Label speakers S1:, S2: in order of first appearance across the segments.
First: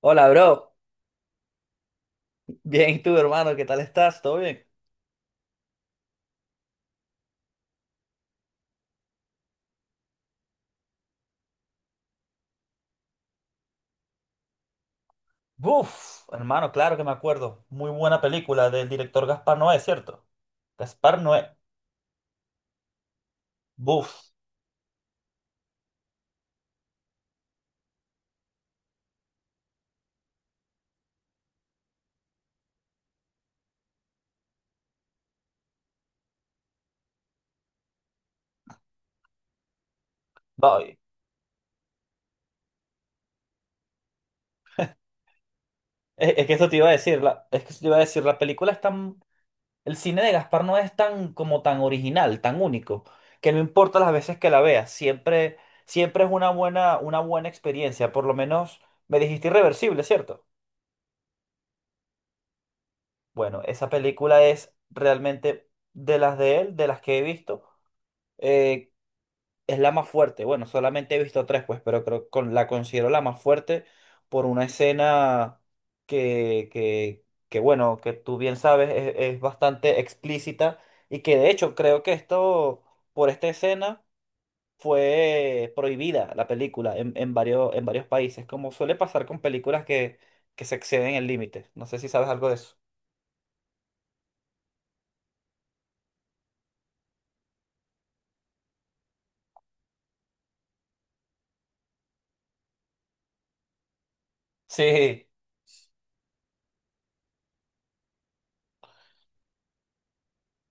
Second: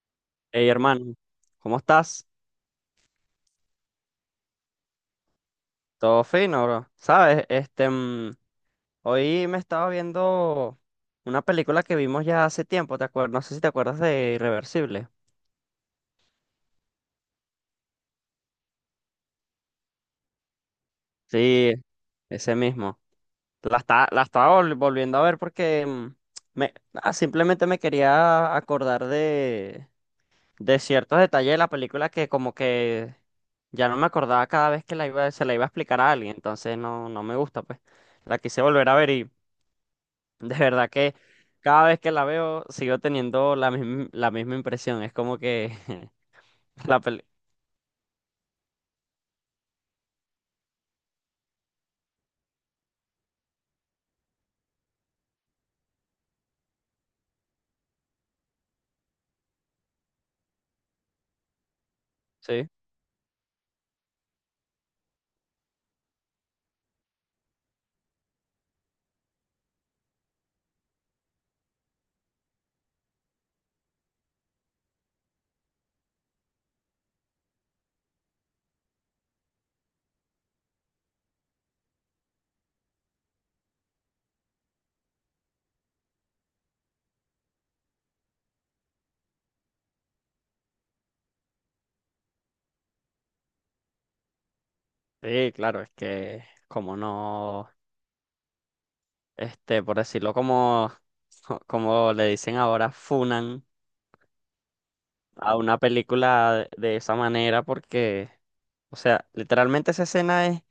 S1: Hola,
S2: Hey,
S1: bro.
S2: hermano, ¿cómo estás?
S1: Bien, ¿y tú, hermano? ¿Qué tal estás? ¿Todo bien?
S2: Todo fino, bro. Sabes, hoy me estaba viendo una película que vimos ya hace tiempo, ¿te acuerdas? No sé si te acuerdas de Irreversible.
S1: Buf, hermano, claro que me acuerdo. Muy buena película del director Gaspar Noé, ¿cierto? Gaspar Noé.
S2: Sí, ese mismo. La está, la
S1: Buf.
S2: estaba vol- volviendo a ver porque simplemente me quería acordar de ciertos detalles de la película que como que ya no me acordaba cada vez que se la iba a explicar a alguien, entonces no, no me gusta, pues. La quise volver a ver. De verdad
S1: Voy.
S2: que cada vez que la veo sigo teniendo la misma impresión. Es como que
S1: Es que eso te iba a
S2: la
S1: decir,
S2: peli...
S1: la, es que eso te iba a decir, la película es tan, el cine de Gaspar Noé es tan como tan original, tan único, que no importa las veces que la veas, siempre, siempre es una buena experiencia, por lo menos me dijiste irreversible, ¿cierto?
S2: Sí,
S1: Bueno, esa película es realmente de las de él, de las que he visto. eh, es la más fuerte. Bueno, solamente he visto tres, pues, pero creo que la considero la más fuerte por una escena que bueno, que tú bien sabes, es bastante explícita y que de hecho creo que esto, por esta escena, fue prohibida la película en varios, en varios países, como suele pasar con películas que se exceden el límite. No sé si sabes algo de eso.
S2: sí, claro, es que como no, por decirlo como, como le dicen ahora, funan
S1: Sí,
S2: a una película de esa manera porque, o sea, literalmente esa escena es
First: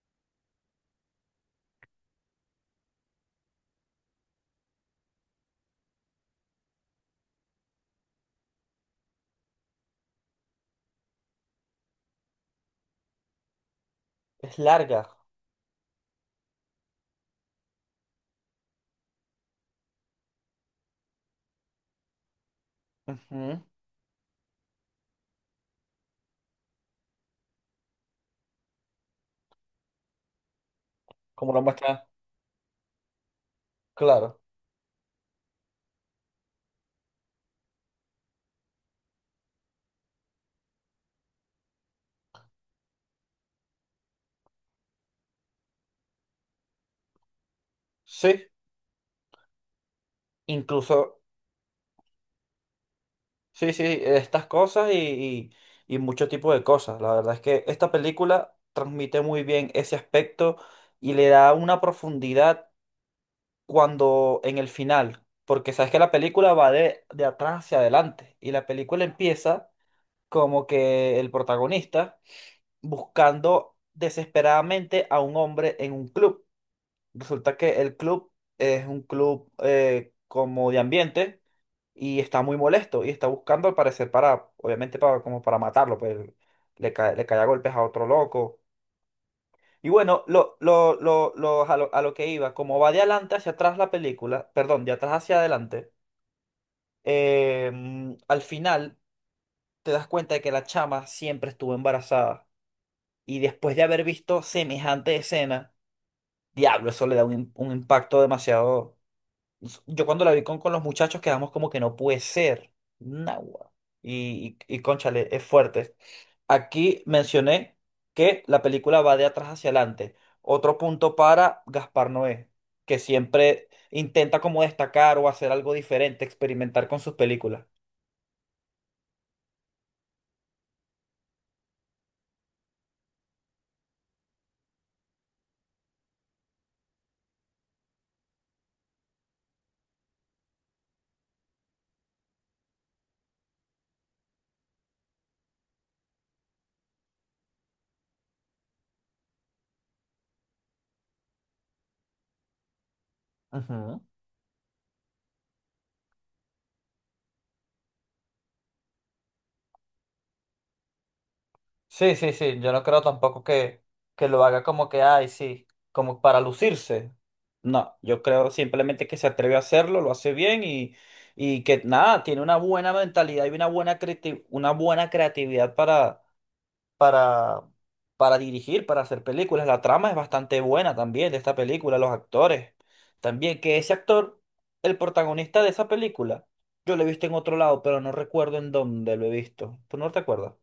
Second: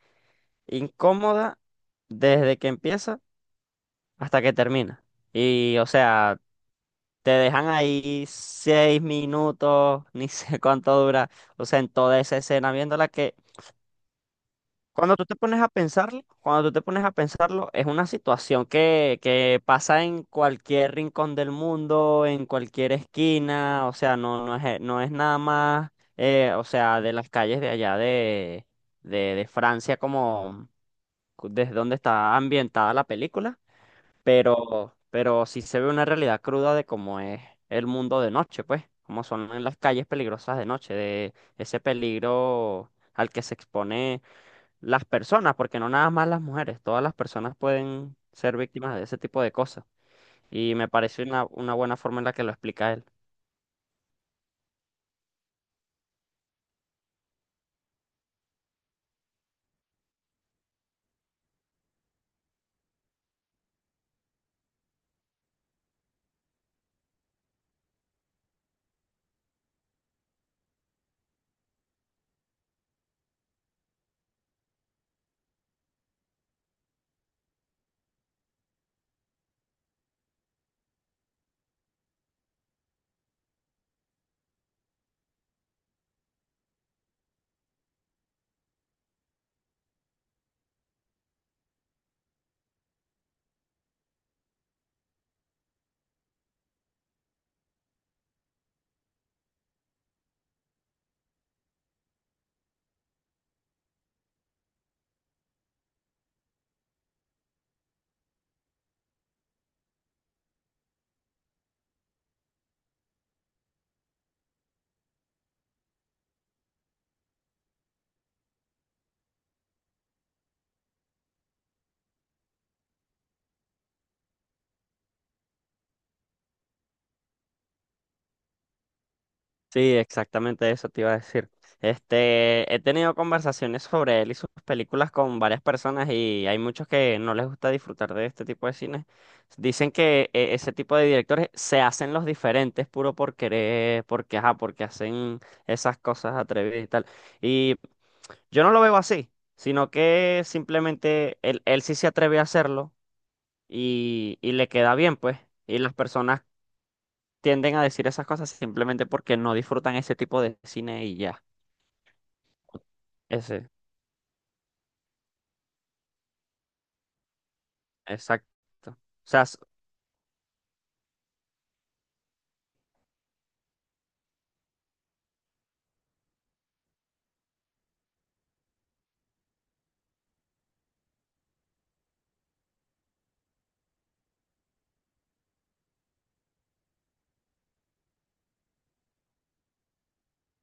S2: incómoda desde que empieza hasta que termina. Y, o sea... Te dejan ahí 6 minutos, ni sé cuánto dura. O sea, en toda esa escena viéndola que
S1: es larga.
S2: cuando tú te pones a pensarlo, es una situación que pasa en cualquier rincón del mundo, en cualquier
S1: Ujú.
S2: esquina. O sea, no, no es, no es nada más, o sea, de las calles de allá de, de Francia como
S1: Como lo
S2: desde donde
S1: muestra.
S2: está ambientada la película,
S1: Claro.
S2: pero sí se ve una realidad cruda de cómo es el mundo de noche, pues, cómo son en las calles peligrosas de noche, de ese peligro al que se expone las personas, porque no nada más las mujeres, todas las personas pueden
S1: Sí.
S2: ser víctimas de ese tipo de cosas. Y me
S1: Incluso
S2: parece una buena forma en la que lo explica él.
S1: sí, sí, estas cosas y mucho tipo de cosas. La verdad es que esta película transmite muy bien ese aspecto y le da una profundidad cuando en el final, porque sabes que la película va de atrás hacia adelante y la película empieza como que el protagonista buscando desesperadamente a un hombre en un club. Resulta que el club es un club como de ambiente y está muy molesto y está buscando al parecer para, obviamente para, como para matarlo, pues le cae a golpes a otro loco. Y bueno, a lo que iba, como va de adelante hacia atrás la película, perdón, de atrás hacia adelante, al final te das cuenta de que la chama siempre estuvo embarazada y después de haber visto semejante escena, diablo, eso le da un, im- un impacto demasiado. Yo cuando la vi con los muchachos quedamos como que no puede ser. Nahua. Y cónchale, es fuerte. Aquí mencioné que la película va de atrás hacia adelante. Otro punto para Gaspar Noé, que siempre intenta como destacar o hacer algo diferente, experimentar con sus películas.
S2: Sí, exactamente eso te iba a decir. Este, he tenido conversaciones sobre él y sus películas con varias personas y hay muchos que no les gusta disfrutar de este tipo de cine. Dicen que ese tipo de directores se hacen los diferentes puro por querer, porque, ajá, porque hacen esas cosas atrevidas y tal. Y yo no lo veo así, sino que simplemente él sí se atreve a hacerlo
S1: Ujú.
S2: y le queda bien, pues. Y las personas tienden a decir esas cosas simplemente porque no disfrutan ese tipo de cine y ya.
S1: Sí, sí, sí, yo no creo tampoco
S2: Ese,
S1: que, que lo haga como que, ay, sí, como para lucirse. No, yo creo
S2: exacto. O
S1: simplemente que se
S2: sea,
S1: atreve a hacerlo, lo hace bien y que nada, tiene una buena mentalidad y una buena creati- una buena creatividad para, para dirigir, para hacer películas. La trama es bastante buena también de esta película, los actores. También que ese actor, el protagonista de esa película, yo lo he visto en otro lado, pero no recuerdo en dónde lo he visto. ¿Tú no te acuerdas?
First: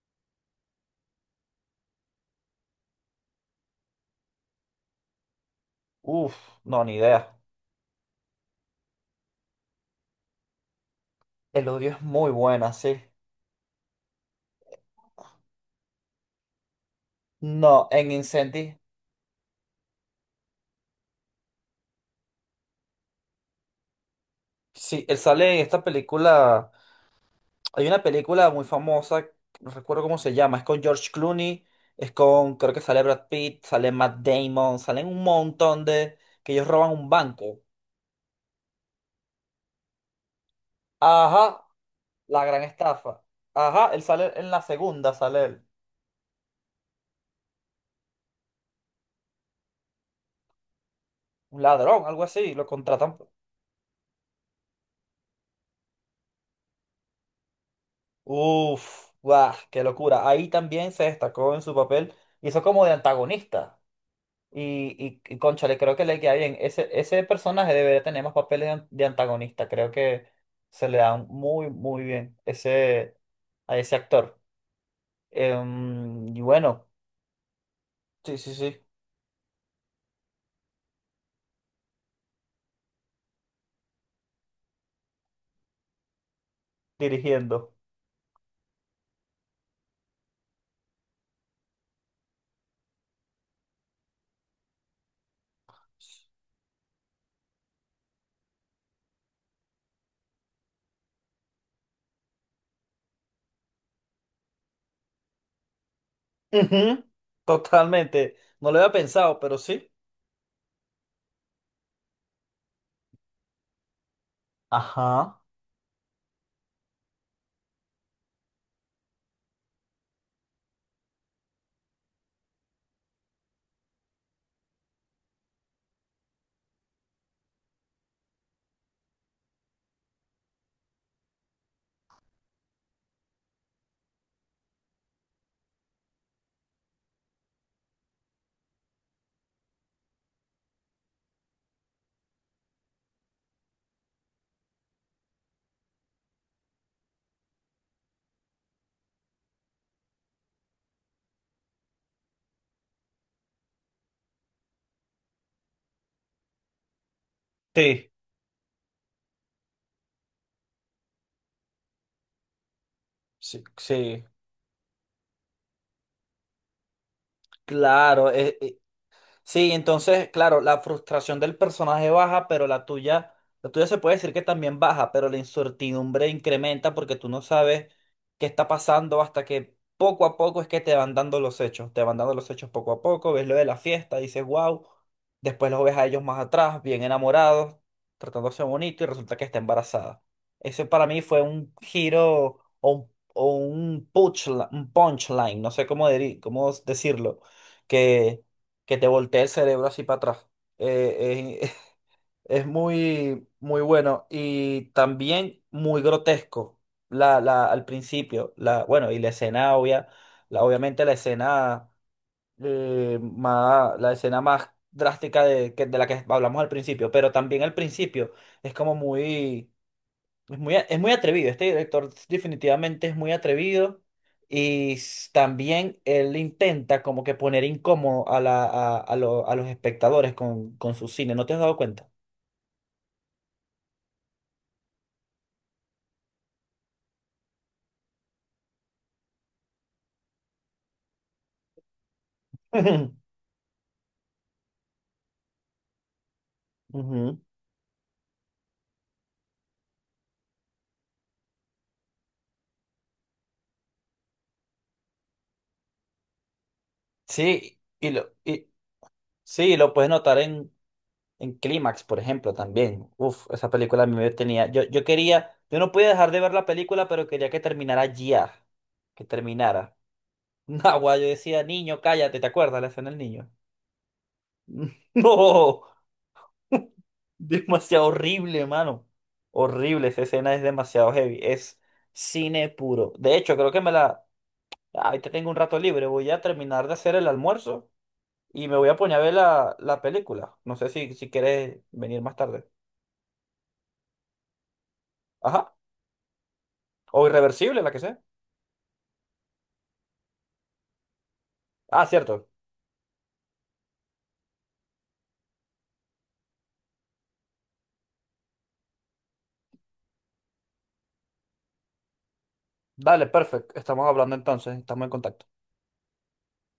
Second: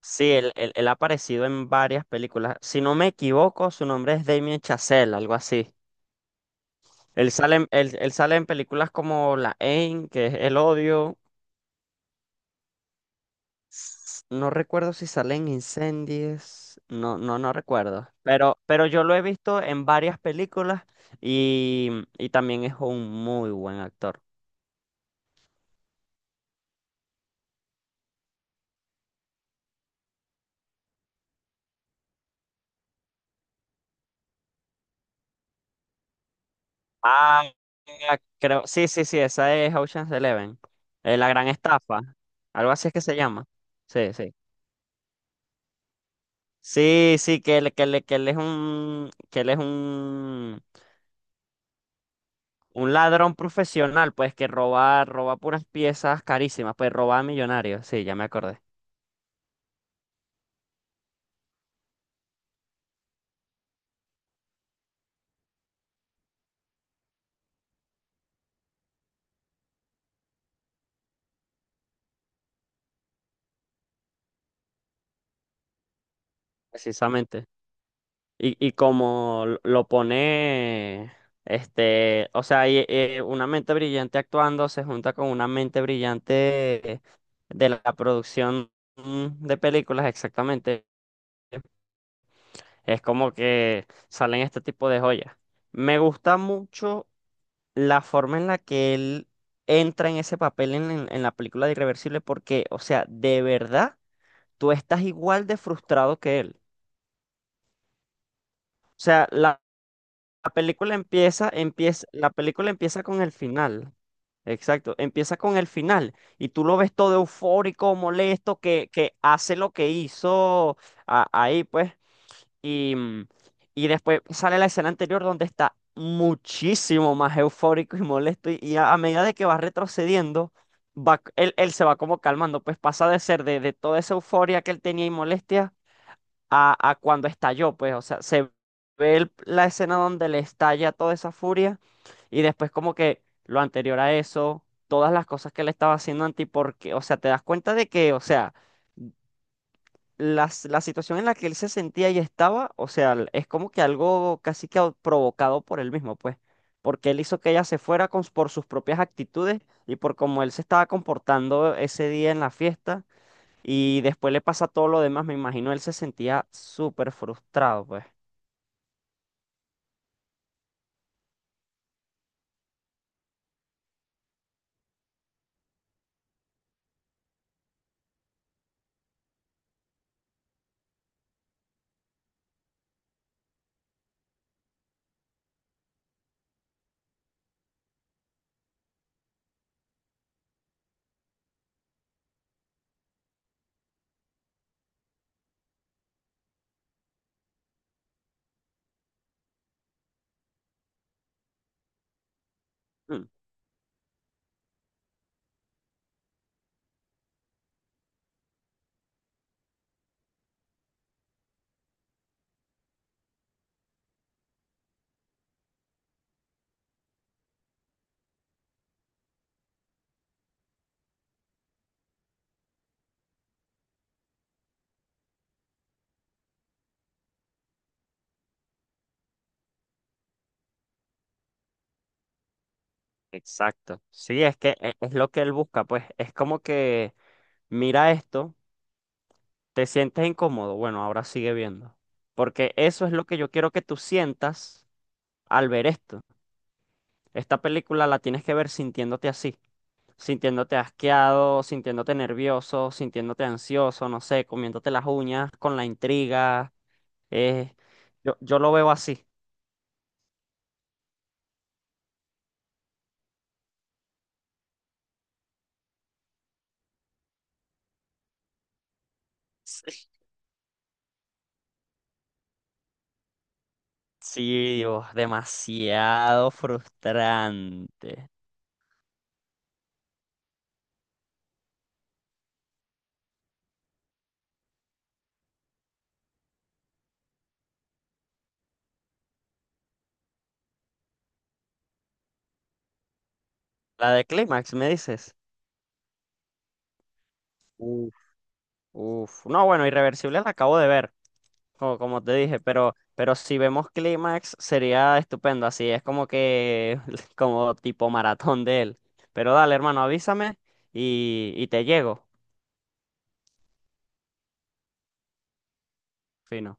S2: sí, él ha aparecido en varias películas. Si no me equivoco, su nombre es Damien Chazelle, algo así.
S1: Uf, no, ni idea.
S2: Él sale en películas como La Haine, que es El Odio.
S1: El odio es muy buena, sí.
S2: No recuerdo si sale en Incendies. No, no, no
S1: No,
S2: recuerdo.
S1: en Incendies,
S2: Pero yo lo he visto en varias películas y también es un muy buen actor.
S1: sí, él sale en esta película. Hay una película muy famosa, no recuerdo cómo se llama, es con George Clooney, es con, creo que sale Brad Pitt, sale Matt Damon, salen un montón de, que ellos roban un
S2: Ah,
S1: banco.
S2: creo, sí, sí, sí, esa es Ocean's Eleven. La gran
S1: Ajá,
S2: estafa.
S1: la gran
S2: Algo así es que se
S1: estafa.
S2: llama.
S1: Ajá, él
S2: Sí,
S1: sale
S2: sí.
S1: en la segunda, sale él,
S2: Sí, sí, que él es un, que él es
S1: un ladrón, algo así, lo
S2: un
S1: contratan.
S2: ladrón profesional, pues que roba, roba puras piezas carísimas, pues roba a millonarios. Sí, ya me acordé.
S1: Uf, guau, qué locura. Ahí también se destacó en su papel, hizo como de antagonista. Cónchale, creo que le queda bien. Ese personaje debería tener más papeles de, an- de antagonista. Creo que se le da muy, muy bien ese, a ese actor. Y bueno,
S2: Precisamente.
S1: sí, sí,
S2: Y
S1: sí,
S2: como lo pone, o sea, una mente brillante actuando se junta con una mente brillante de
S1: dirigiendo.
S2: la producción, de películas, exactamente. Es como que salen este tipo de joyas. Me gusta mucho la forma en la que él entra en ese papel en, en la película de Irreversible porque, o sea, de verdad, tú estás igual de frustrado que él.
S1: Ujú. Totalmente. No lo había
S2: O sea,
S1: pensado, pero sí.
S2: la película empieza, empieza, la película empieza con el final. Exacto, empieza
S1: Ajá.
S2: con el final y tú lo ves todo eufórico, molesto, que hace lo que hizo ahí, pues. Y, y después sale la escena anterior donde está muchísimo más eufórico y molesto. Y a medida de que va retrocediendo, él se va como calmando, pues pasa de ser de toda esa euforia que él tenía y molestia a cuando estalló, pues, o sea, se ve la escena donde le estalla toda esa furia y después como que lo anterior a eso, todas las cosas que le estaba haciendo Anti, porque, o sea, te das cuenta de que, o sea, la situación en la que él se sentía y estaba, o sea, es como que algo casi que provocado por él mismo, pues, porque él hizo que ella se fuera
S1: Sí,
S2: con, por sus propias actitudes y por cómo él se estaba comportando ese día en la fiesta.
S1: sí,
S2: Y
S1: sí.
S2: después le pasa todo lo demás, me imagino él se sentía súper frustrado, pues.
S1: Claro, e, sí, entonces, claro, la frustración del personaje baja, pero la tuya se puede decir que también baja, pero la incertidumbre incrementa porque tú no sabes qué está pasando hasta que poco a poco es que te van dando los hechos, te van dando los hechos poco a poco, ves lo de la fiesta, dices, wow, después los ves a ellos más atrás, bien enamorados, tratándose bonito y resulta que está embarazada. Ese para mí fue un giro o un punchline, no sé cómo, deri- cómo decirlo, que que te voltee el cerebro así para atrás. Eh, eh, es
S2: Mm,
S1: muy, muy bueno y también muy grotesco la, la, al principio. La, bueno, y la escena obvia, la, obviamente la escena, más, la escena más drástica de, que- de la que hablamos al principio, pero también al principio es como muy... Es muy, a- es muy atrevido, este director definitivamente es muy atrevido y s- también él intenta como que poner incómodo a, la, a lo- a los espectadores con su cine, ¿no te has dado cuenta?
S2: Exacto. Sí, es que es lo que él busca, pues. Es como que mira esto, te sientes incómodo, bueno, ahora sigue viendo. Porque eso es lo que yo quiero que tú sientas al ver esto.
S1: Ujú.
S2: Esta película la tienes que ver sintiéndote así, sintiéndote asqueado, sintiéndote nervioso, sintiéndote ansioso, no sé, comiéndote las uñas con la intriga. eh,
S1: Sí, y lo,
S2: yo, yo
S1: y,
S2: lo veo así.
S1: sí, lo puedes notar en Clímax, por ejemplo, también. Uf, esa película a mí me tenía, yo quería, yo no podía dejar de ver la película, pero quería que terminara ya, que terminara. No, yo decía, niño, cállate, ¿te acuerdas la escena del niño?
S2: Sí, Dios,
S1: No.
S2: demasiado
S1: Demasiado
S2: frustrante.
S1: horrible, mano. Horrible, esa escena es demasiado heavy. Es cine puro. De hecho, creo que me la... Ahorita tengo un rato libre. Voy a terminar de hacer el almuerzo y me voy a poner a ver la, la película. No sé si, si quieres venir más tarde.
S2: La de Clímax, ¿me dices?
S1: Ajá. O Irreversible, la que
S2: Uf.
S1: sea.
S2: Uf. No, bueno, Irreversible la acabo de ver, como,
S1: Ah,
S2: como te
S1: cierto.
S2: dije, pero si vemos Clímax sería estupendo, así es como que, como tipo maratón de él. Pero dale, hermano, avísame y te llego.
S1: Dale, perfecto. Estamos hablando entonces. Estamos en contacto.
S2: Fino.